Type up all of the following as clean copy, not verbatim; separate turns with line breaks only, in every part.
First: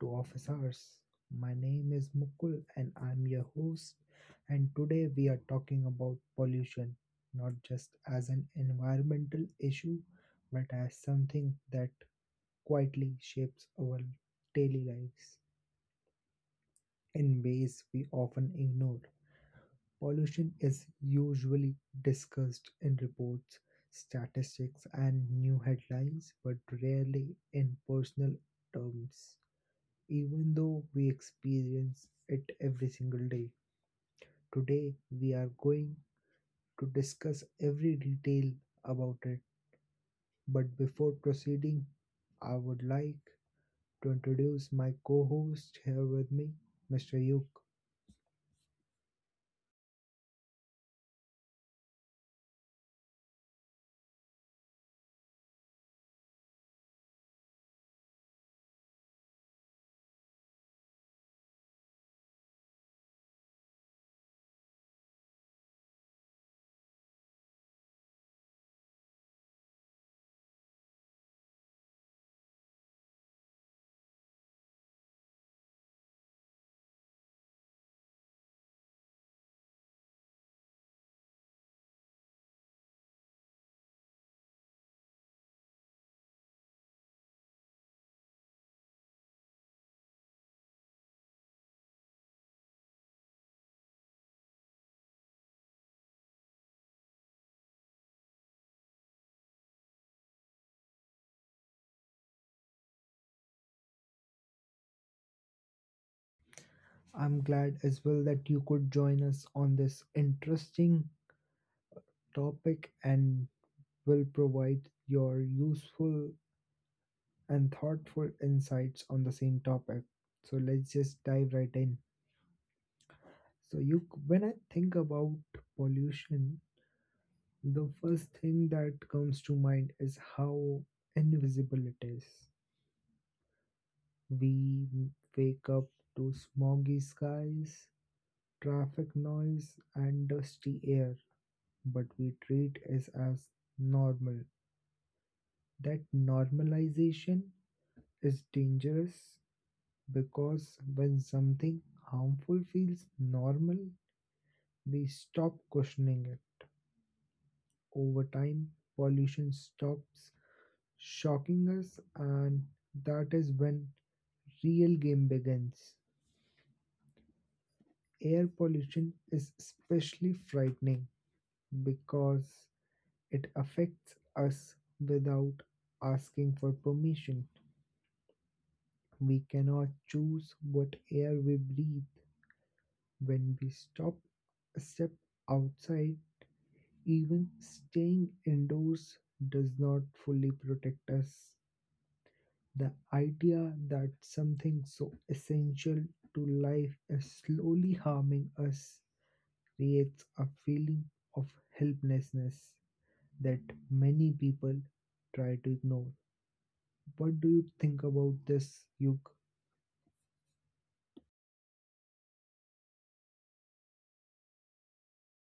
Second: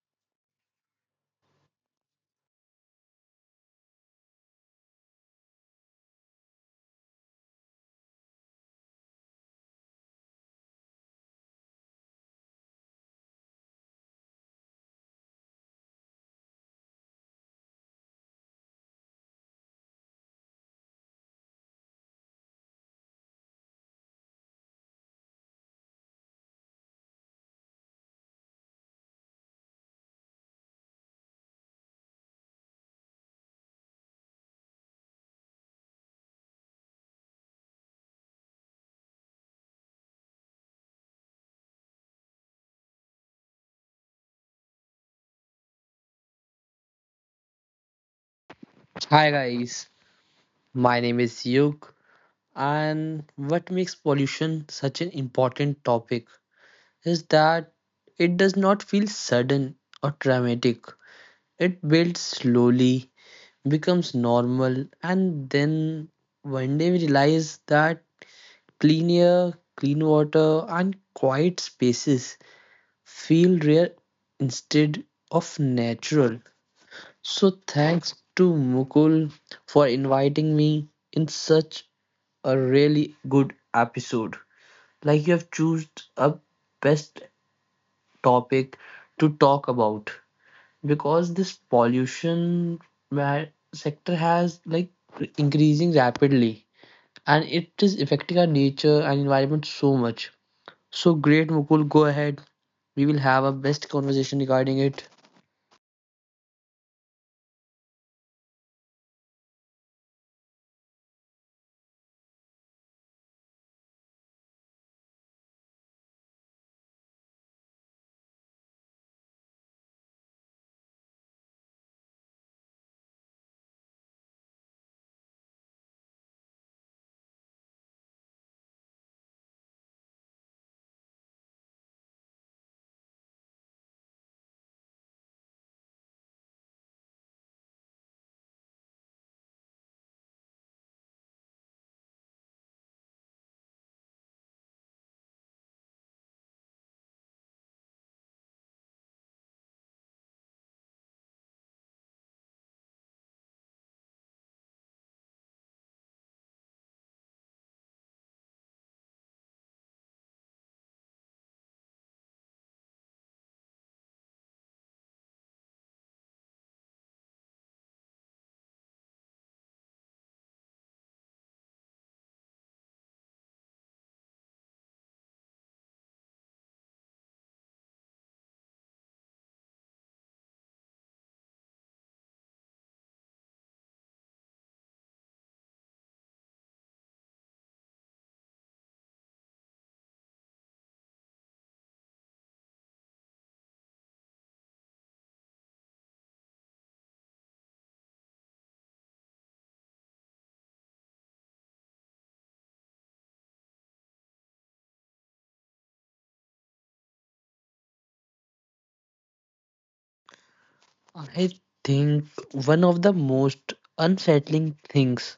to Office Hours. My name is Mukul and I'm your host. And today we are talking about pollution, not just as an environmental issue, but as something that quietly shapes our daily lives in ways we often ignore. Pollution is usually discussed in reports, statistics, and new headlines, but rarely in personal terms. Even though we experience it every single day. Today, we are going to discuss every detail about it. But before proceeding, I would like to introduce my co host here with me, Mr. Yuk.
Hi guys, my name is Yug, and what makes pollution such an important topic is that it does not feel sudden or dramatic. It builds slowly, becomes normal, and then one day we realize that clean air, clean water, and quiet spaces feel rare instead of natural. So thanks to Mukul for inviting me in such a really good episode. Like you have chosen a best topic to talk about because this pollution ma- sector has like increasing rapidly and it is affecting our nature and environment so much. So great Mukul, go ahead. We will have a best conversation regarding it.
I'm glad as well that you could join us on this interesting topic and will provide your useful and thoughtful insights on the same topic. So let's just dive right in. So you, when I think about pollution, the first thing that comes to mind is how invisible it is. We wake up to smoggy skies, traffic noise, and dusty air, but we treat it as normal. That normalization is dangerous because when something harmful feels normal, we stop questioning it. Over time, pollution stops shocking us, and that is when real game begins. Air pollution is especially frightening because it affects us without asking for permission. We cannot choose what air we breathe. When we stop a step outside, even staying indoors does not fully protect us. The idea that something so essential to life is slowly harming us creates a feeling of helplessness that many people try to ignore. What do you think about this, Yuk?
I think one of the most unsettling things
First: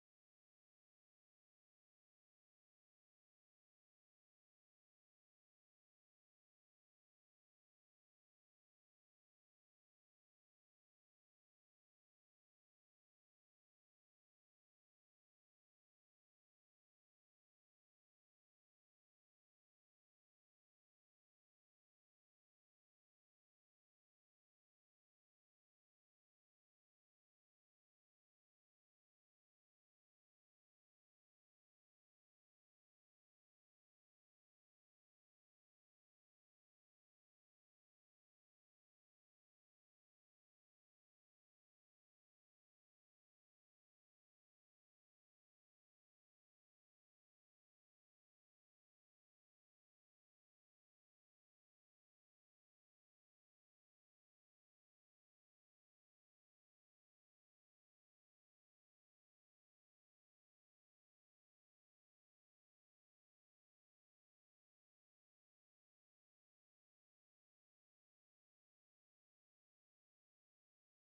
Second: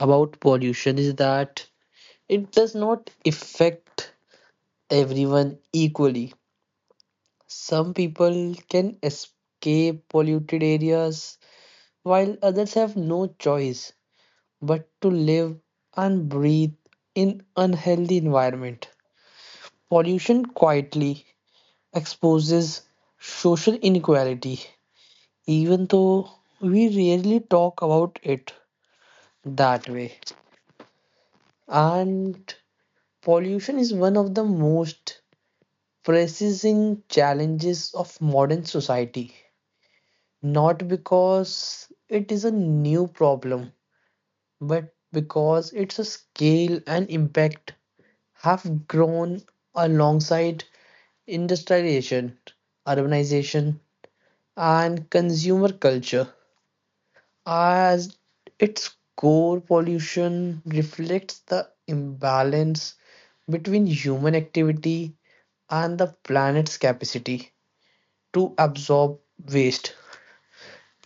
about pollution is that it does not affect everyone equally. Some people can escape polluted areas while others have no choice but to live and breathe in unhealthy environment. Pollution quietly exposes social inequality even though we rarely talk about it that way. And pollution is one of the most pressing challenges of modern society. Not because it is a new problem, but because its a scale and impact have grown alongside industrialization, urbanization, and consumer culture. As its core, pollution reflects the imbalance between human activity and the planet's capacity to absorb waste.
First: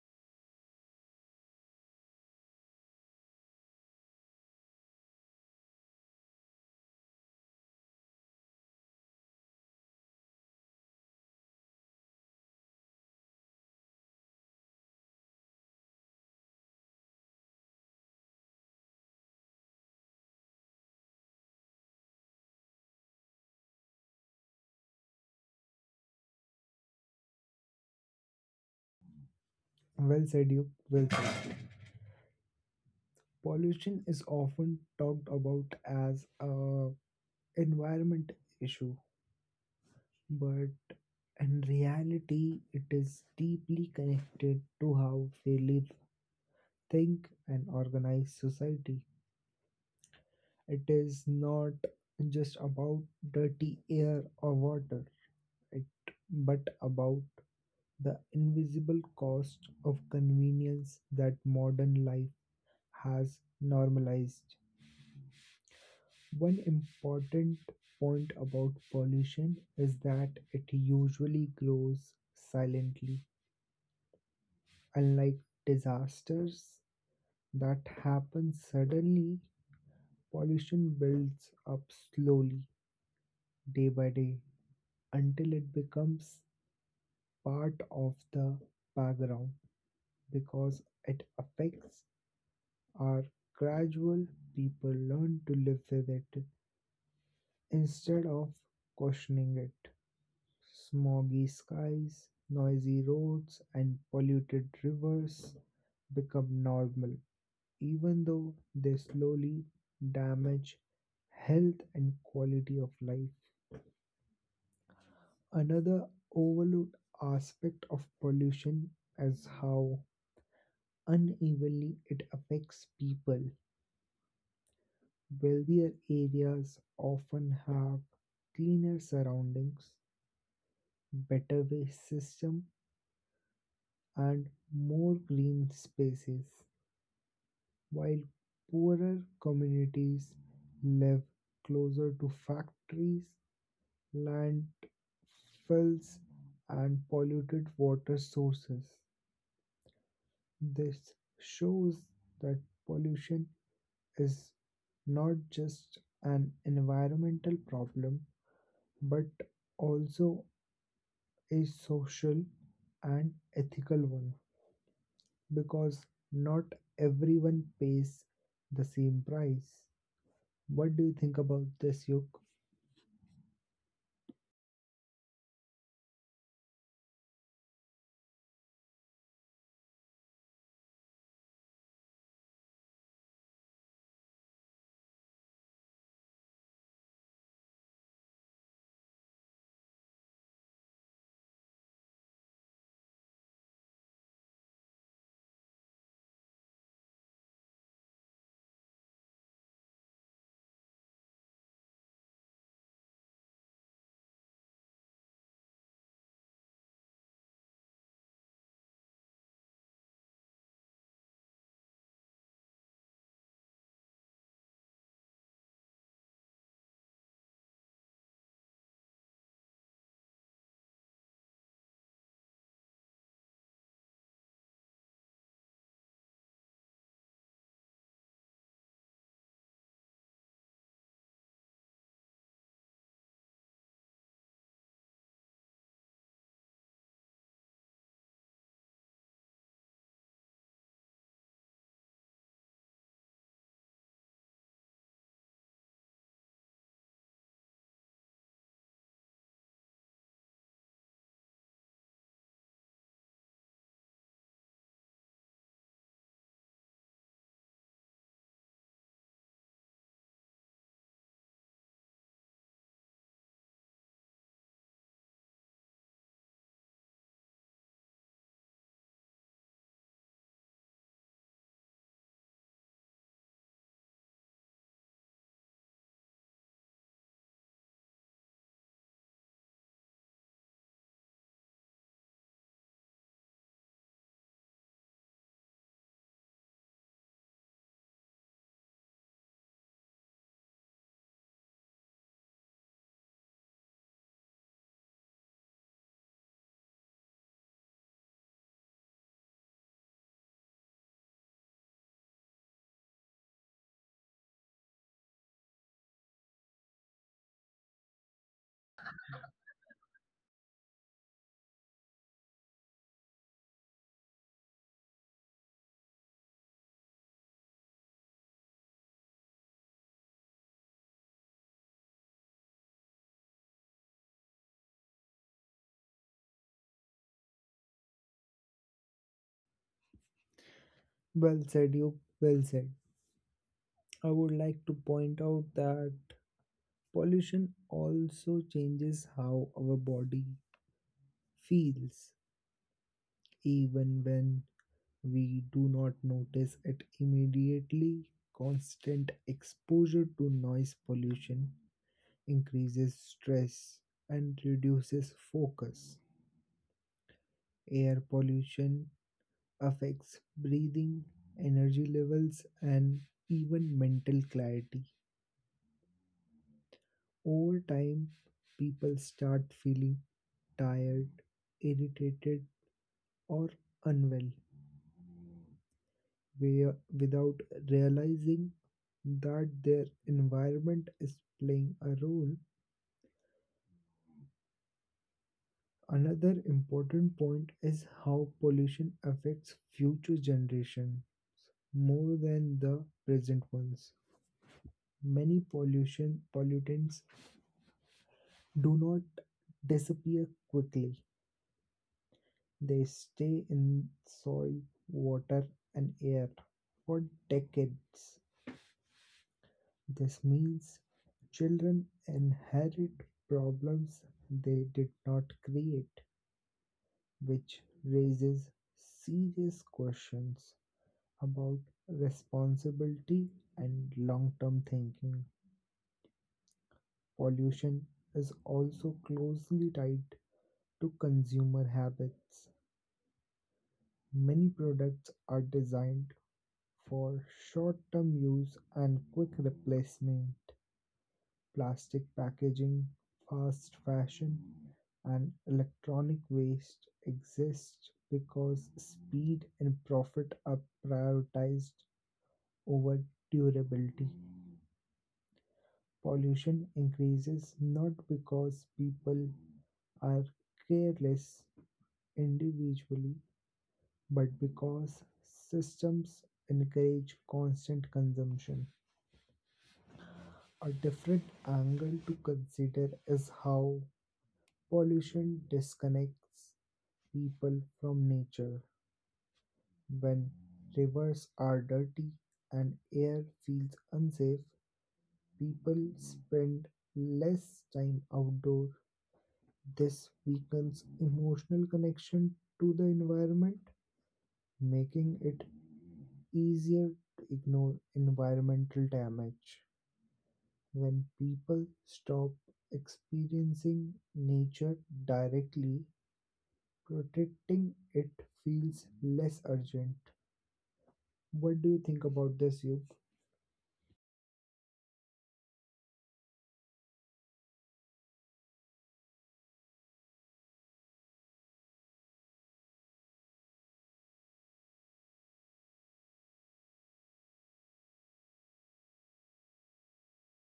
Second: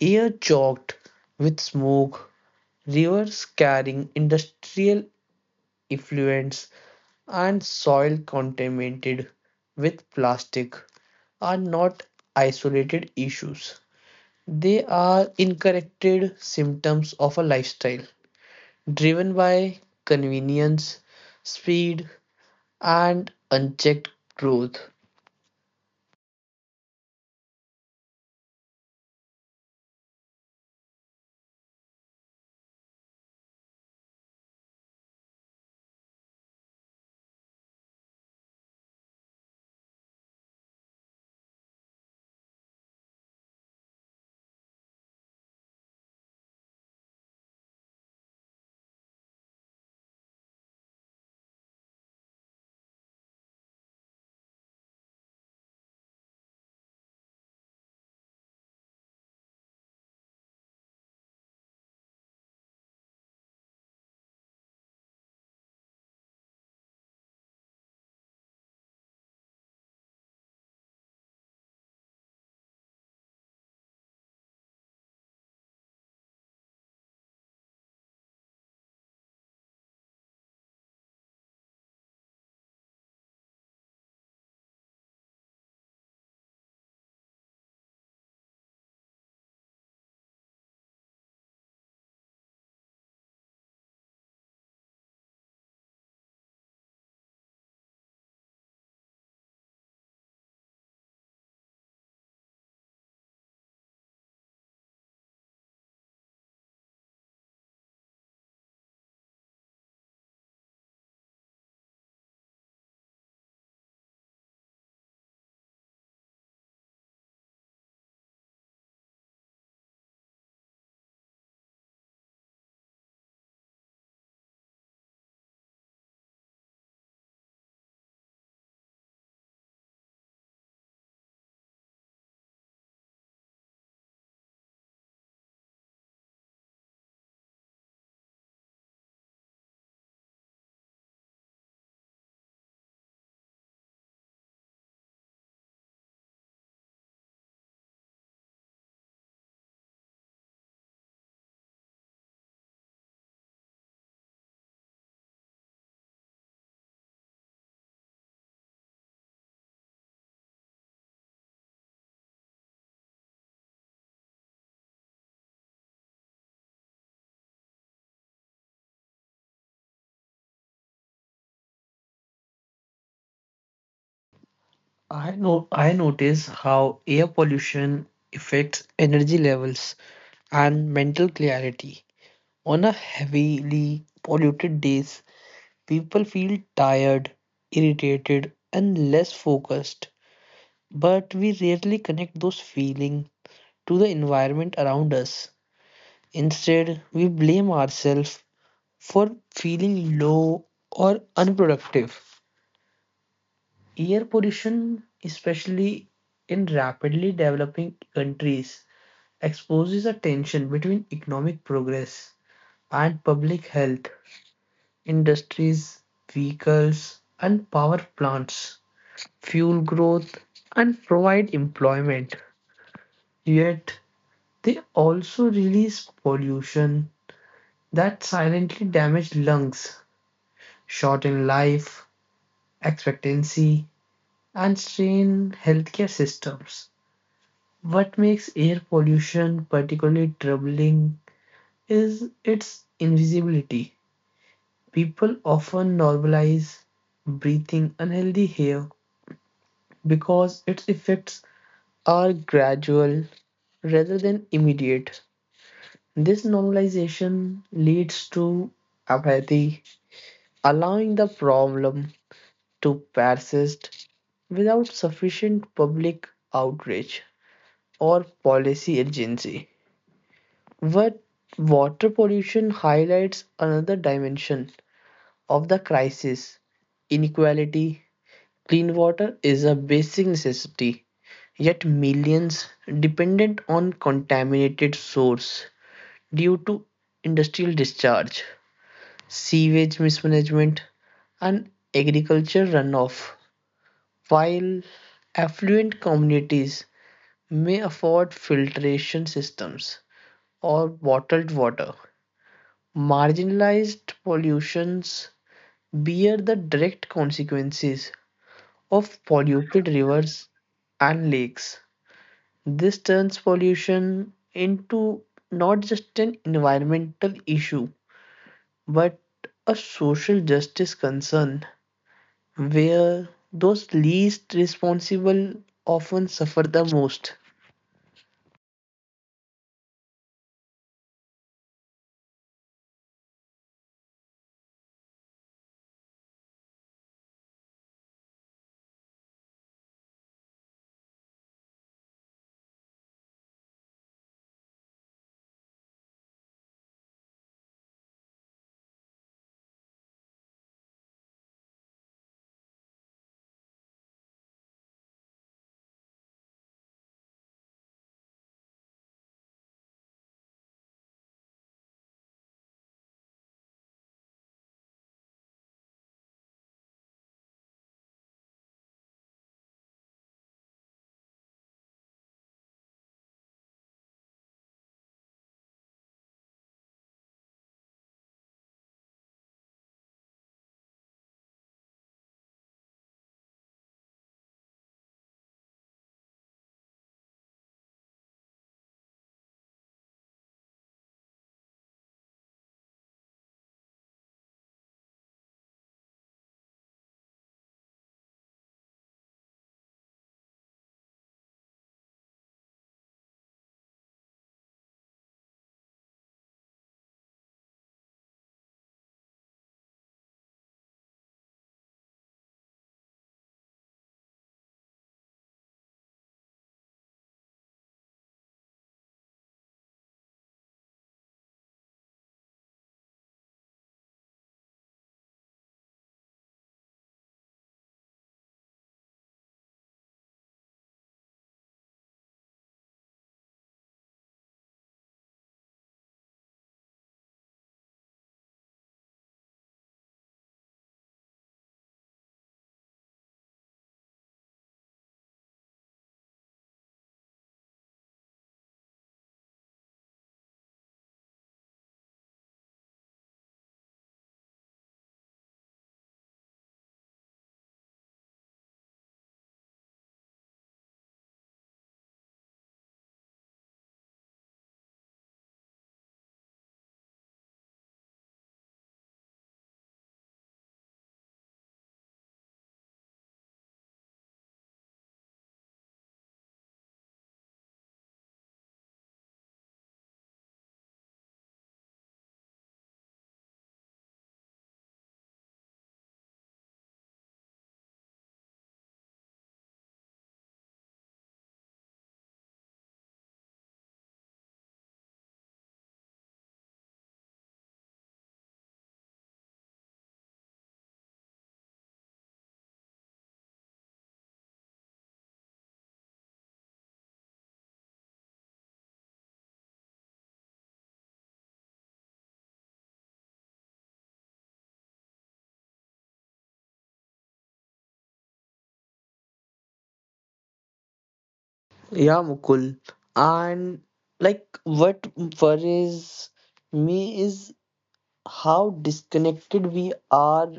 Air choked with smoke, rivers carrying industrial effluents, and soil contaminated with plastic are not isolated issues. They are incorrected symptoms of a lifestyle driven by convenience, speed, and unchecked growth.
Well said, Yuk. Well said. Pollution is often talked about as a environment issue, but in reality, it is deeply connected to how we live think and organize society. It is not just about dirty air or water, it, but about the invisible cost of convenience that modern life has normalized. One important point about pollution is that it usually grows silently, unlike disasters that happen suddenly. Pollution builds up slowly day by day until it becomes part of the background because it affects our gradual people learn to live with it instead of questioning it. Smoggy skies, noisy roads, and polluted rivers become normal, even though they slowly damage health and quality of life. Another overlooked aspect of pollution is how unevenly it affects people. Wealthier areas often have cleaner surroundings, better waste system, and more green spaces, while poorer communities live closer to factories, landfills, and polluted water sources. This shows that pollution is not just an environmental problem but also a social and ethical one because not everyone pays the same price. What do you think about this, Yuk?
I know I notice how air pollution affects energy levels and mental clarity. On a heavily polluted days, people feel tired, irritated, and less focused. But we rarely connect those feelings to the environment around us. Instead, we blame ourselves for feeling low or unproductive. Air pollution, especially in rapidly developing countries, exposes a tension between economic progress and public health. Industries, vehicles, and power plants fuel growth and provide employment. Yet, they also release pollution that silently damage lungs shorten life expectancy, and strain healthcare systems. What makes air pollution particularly troubling is its invisibility. People often normalize breathing unhealthy air because its effects are gradual rather than immediate. This normalization leads to apathy, allowing the problem to persist without sufficient public outrage or policy urgency. But water pollution highlights another dimension of the crisis inequality. Clean water is a basic necessity, yet, millions dependent on contaminated source due to industrial discharge, sewage mismanagement, and agriculture runoff. While affluent communities may afford filtration systems or bottled water. Marginalized pollutions bear the direct consequences of polluted rivers and lakes. This turns pollution into not just an environmental issue but a social justice concern where those least responsible often suffer the most.
Well said, Yuk. Well said. I would like to point out that pollution also changes how our body feels even when we do not notice it immediately. Constant exposure to noise pollution increases stress and reduces focus. Air pollution affects breathing, energy levels, and even mental clarity. Over time, people start feeling tired, irritated, or unwell. wi- without realizing that their environment is playing a role. Another important point is how pollution affects future generations more than the present ones. Many pollution pollutants do not disappear quickly. They stay in soil, water, and air for decades. This means children inherit problems they did not create, which raises serious questions about responsibility and long term thinking. Pollution is also closely tied to consumer habits. Many products are designed for short term use and quick replacement. Plastic packaging, fast fashion, and electronic waste exist because speed and profit are prioritized over durability. Pollution increases not because people are careless individually, but because systems encourage constant consumption. A different angle to consider is how pollution disconnects people from nature. When rivers are dirty and air feels unsafe, people spend less time outdoor. This weakens emotional connection to the environment, making it easier to ignore environmental damage. When people stop experiencing nature directly, protecting it feels less urgent. What do you think about this, Yug?
Yeah, Mukul. And like what worries me is how disconnected we are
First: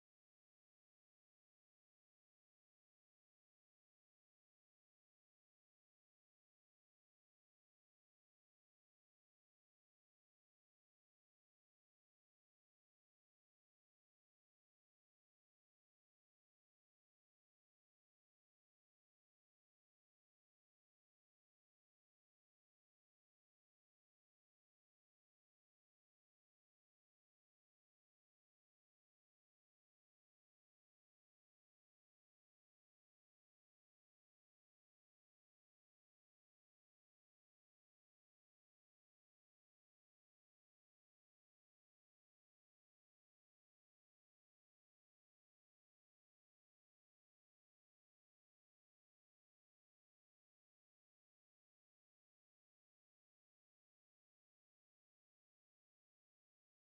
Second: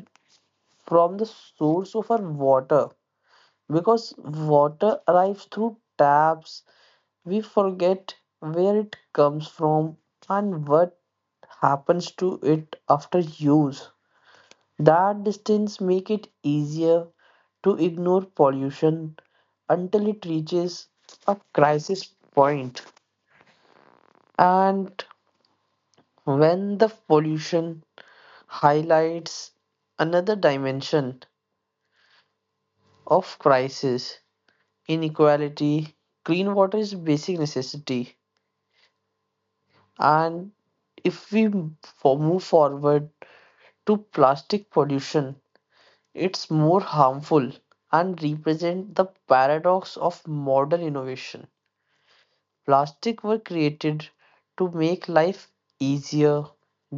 from the source of our water. Because water arrives through taps, we forget where it comes from and what happens to it after use. That distance make it easier to ignore pollution until it reaches a crisis point. And when the pollution highlights another dimension of crisis, inequality, clean water is basic necessity. And if we move forward to plastic pollution, it's more harmful and represent the paradox of modern innovation. Plastic were created to make life easier,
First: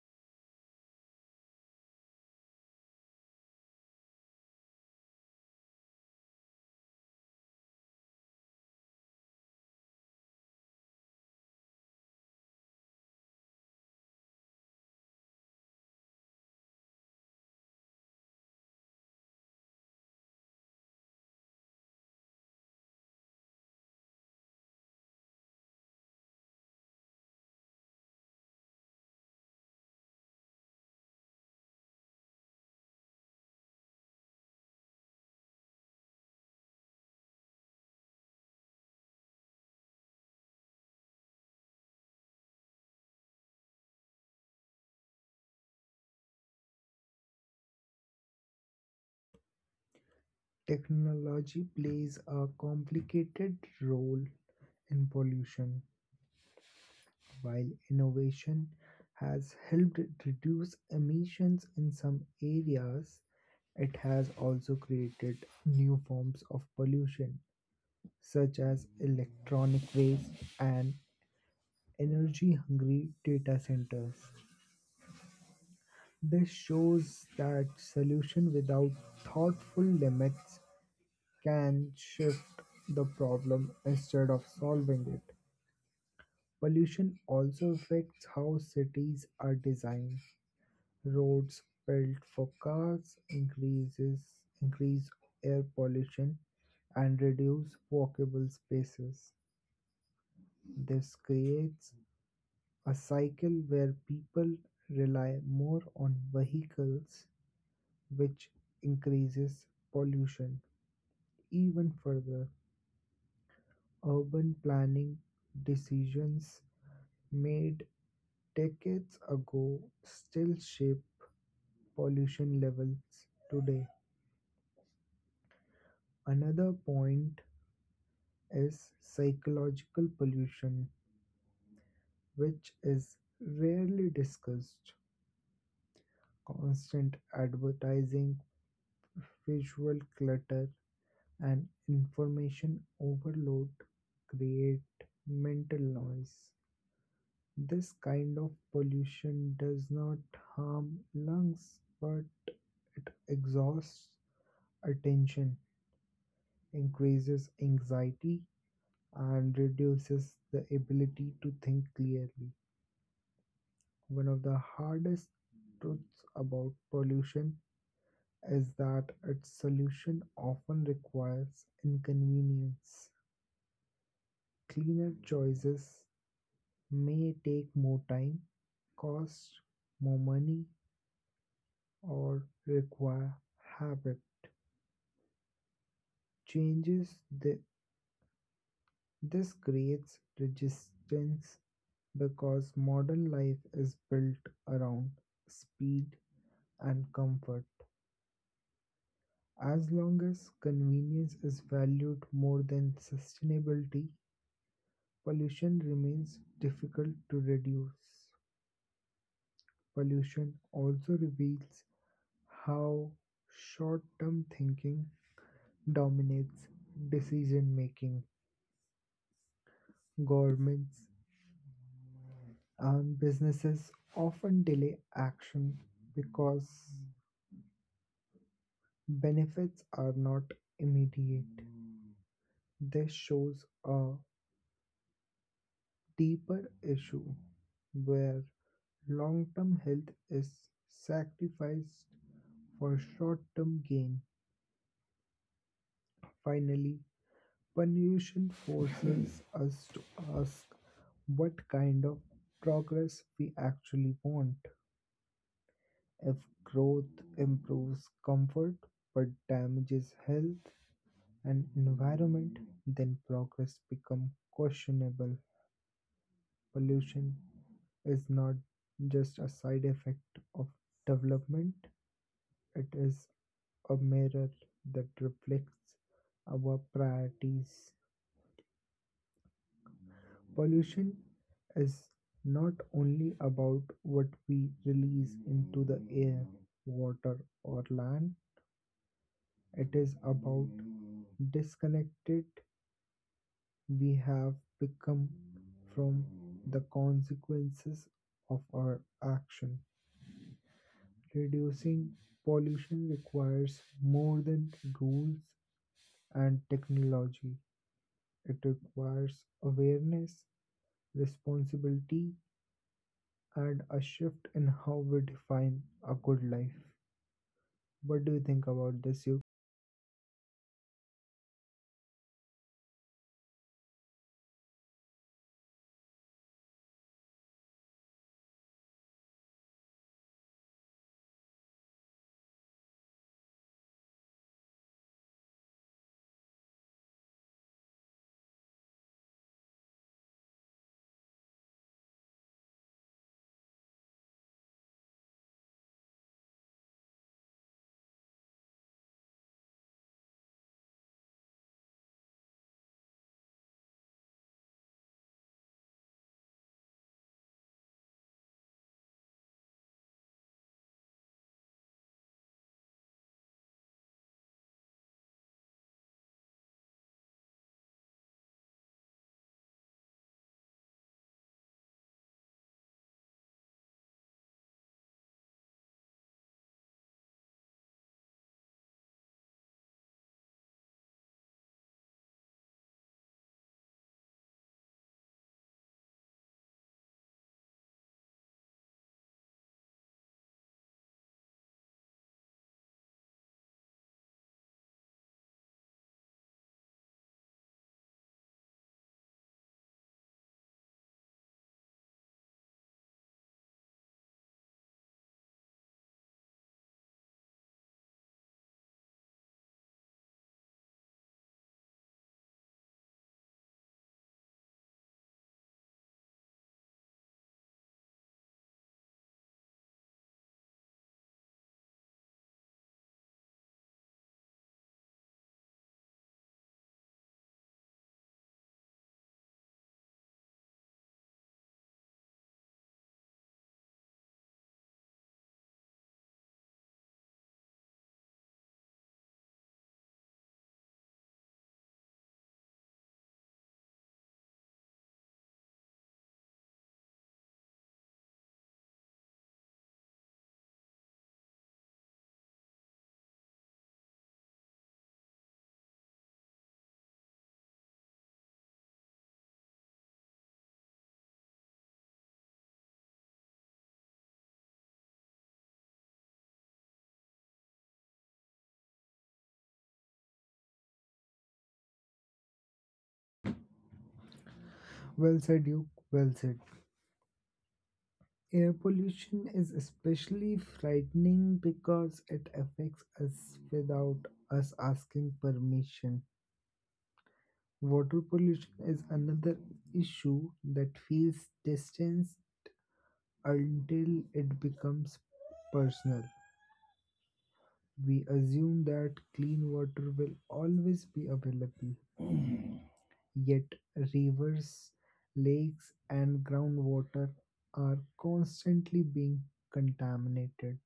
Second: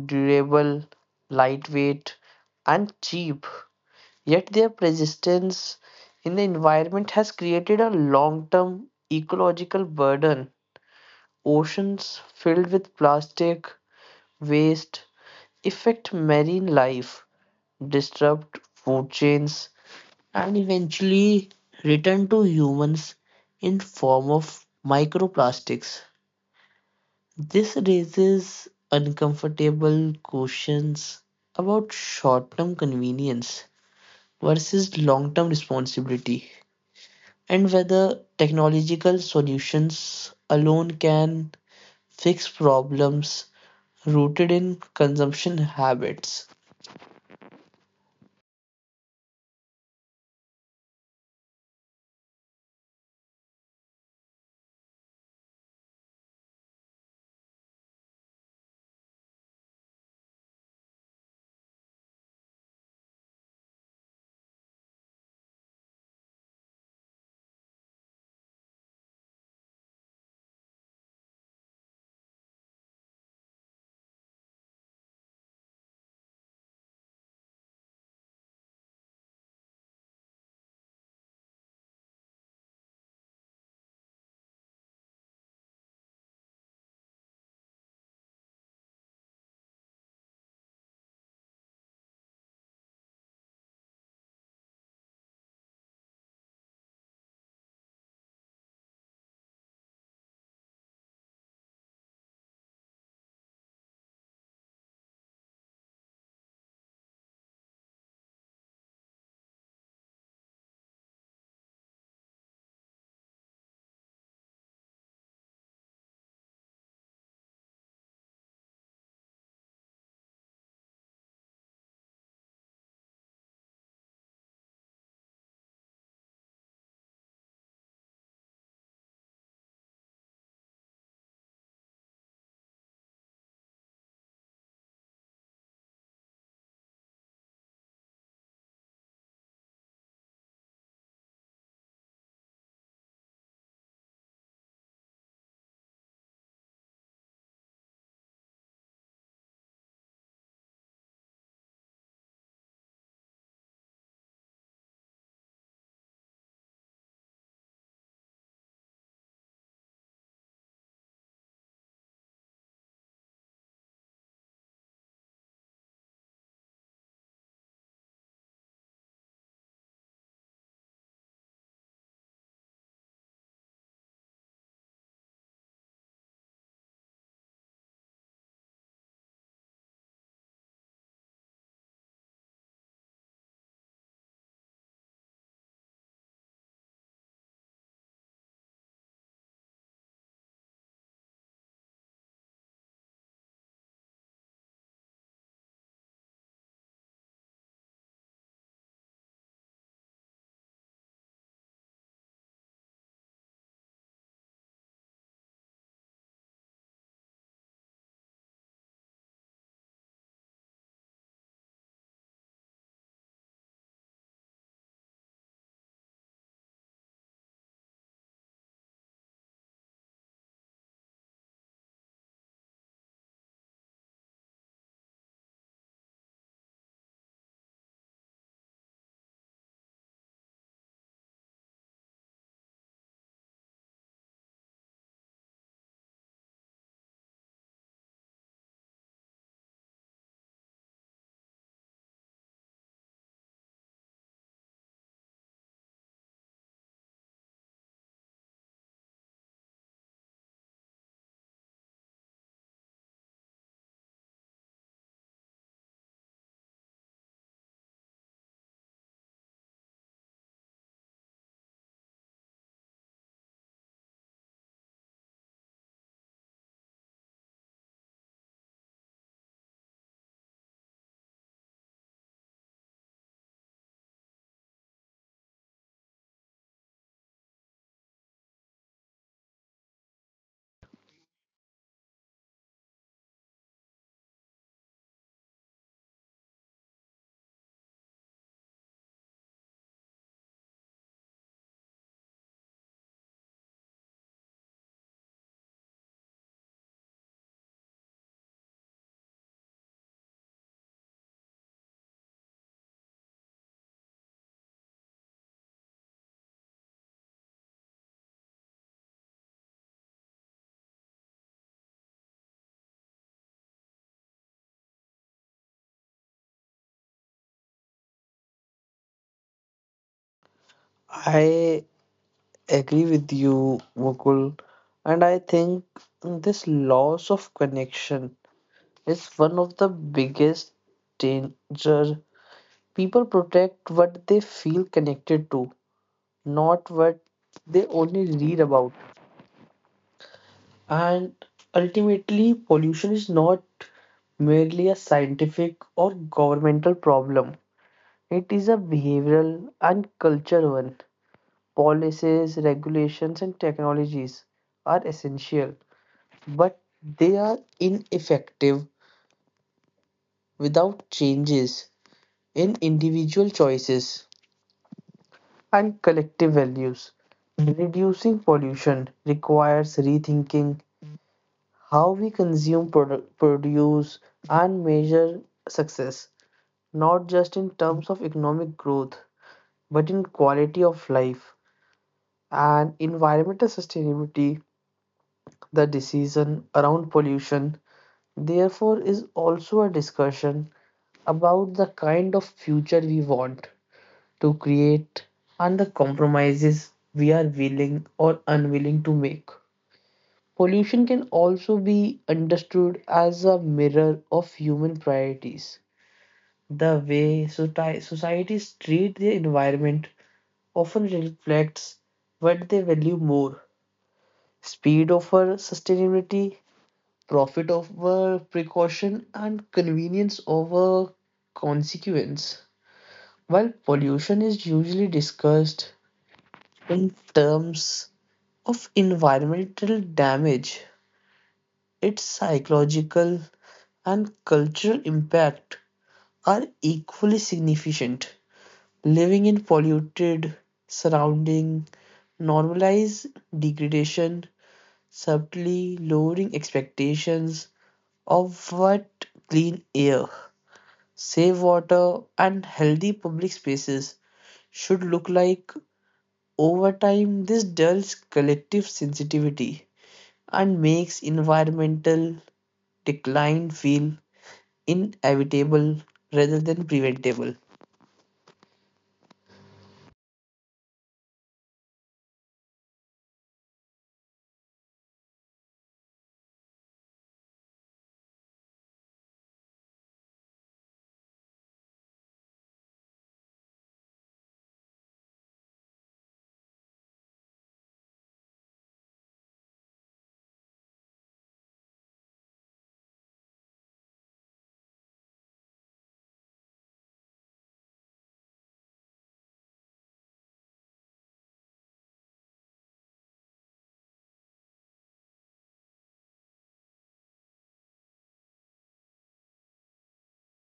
durable, lightweight, and cheap. Yet their persistence in the environment has created a long-term ecological burden. Oceans filled with plastic waste affect marine life, disrupt food chains, and eventually return to humans in form of microplastics. This raises uncomfortable questions about short term convenience versus long term responsibility and whether technological solutions alone can fix problems rooted in consumption habits.
Technology plays a complicated role in pollution, while innovation has helped reduce emissions in some areas. It has also created new forms of pollution, such as electronic waste and energy hungry data centers. This shows that solution without thoughtful limits can shift the problem instead of solving it. Pollution also affects how cities are designed. Roads built for cars increase air pollution and reduce walkable spaces. This creates a cycle where people rely more on vehicles, which increases pollution even further. Urban planning decisions made decades ago still shape pollution levels today. Another point is psychological pollution, which is rarely discussed. Constant advertising, visual clutter, and information overload create mental noise. This kind of pollution does not harm lungs but it exhausts attention, increases anxiety, and reduces the ability to think clearly. One of the hardest truths about pollution is that its solution often requires inconvenience. Cleaner choices may take more time, cost more money, or require habit changes. They This creates resistance because modern life is built around speed and comfort. As long as convenience is valued more than sustainability, pollution remains difficult to reduce. Pollution also reveals how short term thinking dominates decision making. Governments and businesses often delay action because benefits are not immediate. This shows a deeper issue where long term health is sacrificed for short term gain. Finally, pollution forces us to ask what kind of progress we actually want. If growth improves comfort but damages health and environment, then progress becomes questionable. Pollution is not just a side effect of development, it is a mirror that reflects our priorities. Pollution is not only about what we release into the air, water, or land, It is about disconnected we have become from the consequences of our action. Reducing pollution requires more than rules and technology. It requires awareness, responsibility, and a shift in how we define a good life. What do you think about this, you?
I agree with you, Mukul, and I think this loss of connection is one of the biggest danger. People protect what they feel connected to, not what they only read about. And ultimately, pollution is not merely a scientific or governmental problem. It is a behavioral and cultural one. Policies, regulations, and technologies are essential, but they are ineffective without changes in individual choices and collective values. Reducing pollution requires rethinking how we consume, produce, and measure success, not just in terms of economic growth, but in quality of life and environmental sustainability. The decision around pollution, therefore, is also a discussion about the kind of future we want to create and the compromises we are willing or unwilling to make. Pollution can also be understood as a mirror of human priorities. The way societies treat the environment often reflects what they value more, speed over sustainability, profit over precaution, and convenience over consequence. While pollution is usually discussed in terms of environmental damage, its psychological and cultural impact are equally significant. Living in polluted surrounding normalize degradation, subtly lowering expectations of what clean air, safe water, and healthy public spaces should look like. Over time, this dulls collective sensitivity and makes environmental decline feel inevitable rather than preventable.
Well said, you. Well said. Air pollution is especially frightening because it affects us without us asking permission. Water pollution is another issue that feels distance until it becomes personal. We assume that clean water will always be available, yet rivers, lakes, and groundwater are constantly being contaminated.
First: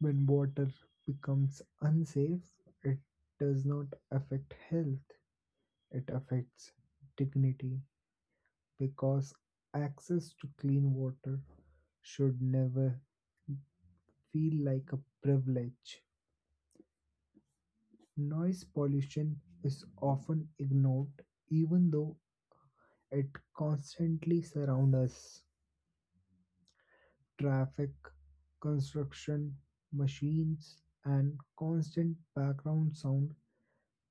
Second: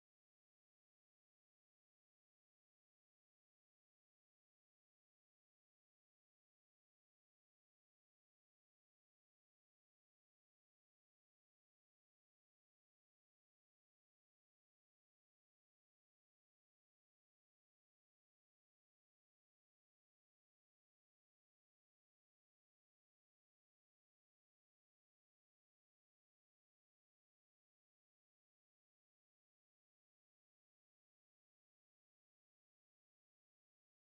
When water becomes unsafe, it does not affect health, it affects dignity because access to clean water should never feel like a privilege. Noise pollution is often ignored even though it constantly surrounds us. Traffic, construction, machines, and constant background sound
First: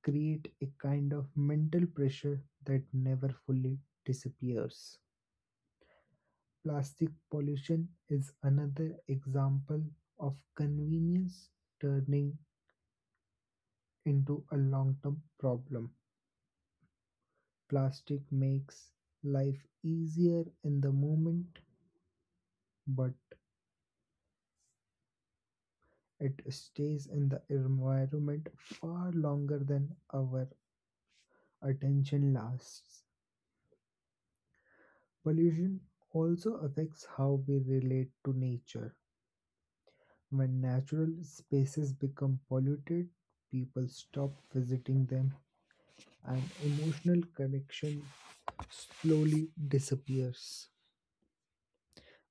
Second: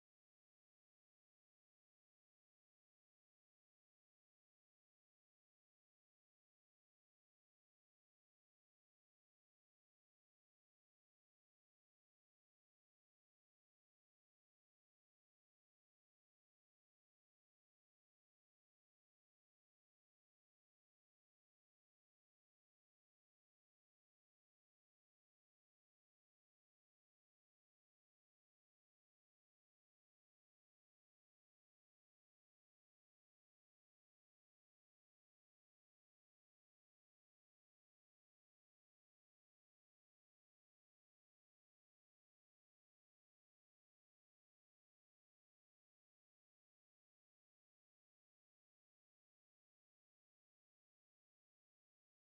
create a kind of mental pressure that never fully disappears. Plastic pollution is another example of convenience turning into a long term problem. Plastic makes life easier in the moment, but it stays in the environment far longer than our attention lasts. Pollution also affects how we relate to nature. When natural spaces become polluted, people stop visiting them and emotional connection slowly disappears.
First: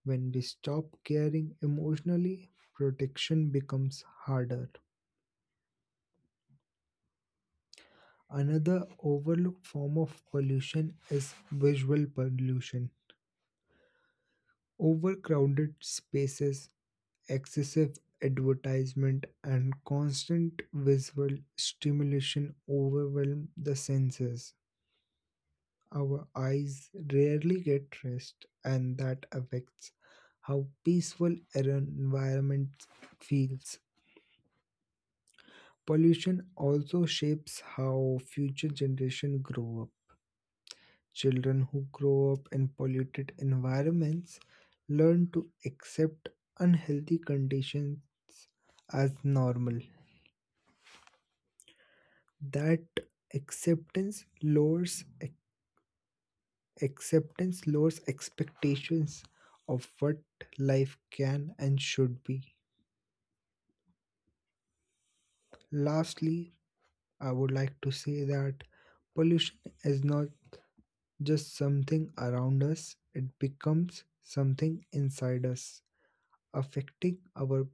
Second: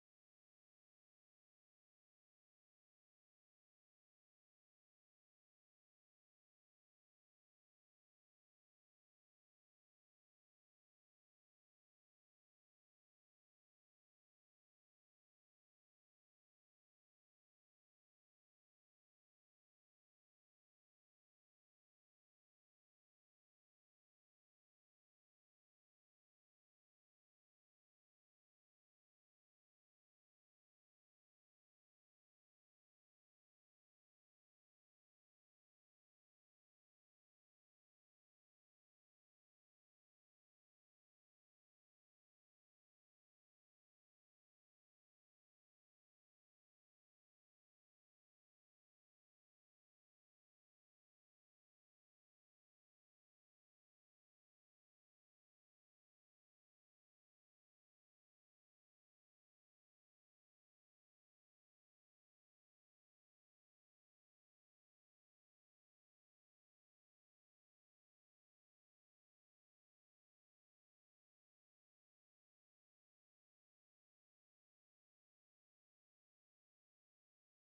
When we stop caring emotionally, protection becomes harder. Another overlooked form of pollution is visual pollution. Overcrowded spaces, excessive advertisement, and constant visual stimulation overwhelm the senses. Our eyes rarely get rest, and that affects how peaceful our environment feels. Pollution also shapes how future generations grow up. Children who grow up in polluted environments learn to accept unhealthy conditions as normal. That acceptance lowers acceptance lowers expectations of what life can and should be. Lastly, I would like to say that pollution is not just something around us, it becomes something inside us, affecting our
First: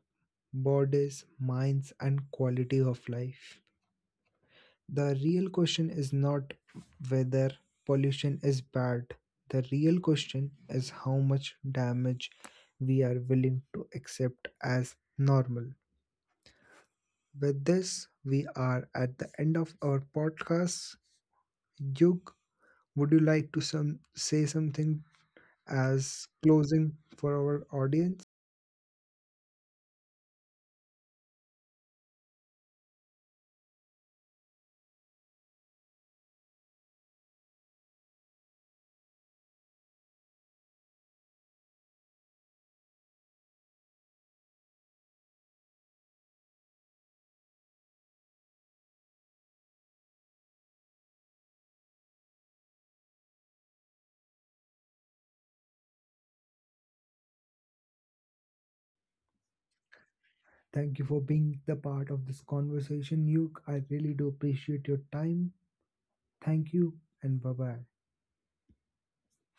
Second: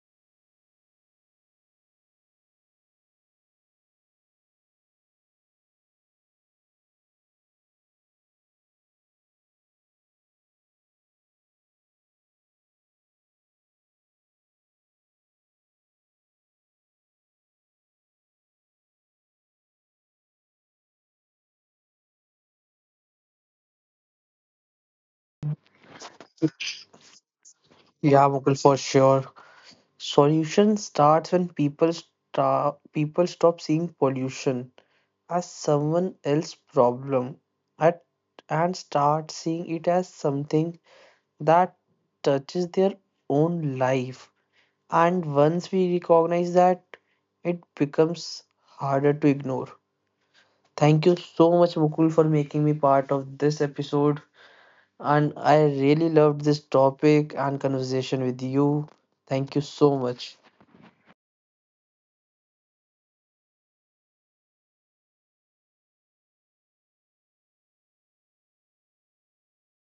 bodies, minds, and quality of life. The real question is not whether pollution is bad, the real question is how much damage we are willing to accept as normal. With this, we are at the end of our podcast. Yug, would you like to some say something as closing for our audience?
Yeah, Mukul, for sure. Solution starts when people stop seeing pollution as someone else's problem at, and start seeing it as something that touches their own life. And once we recognize that, it becomes harder to ignore. Thank you so much, Mukul, for making me part of this episode. And I really loved this topic and conversation with you. Thank you so much.
Thank you for being the part of this conversation, Yug. I really do appreciate your time. Thank you and bye bye.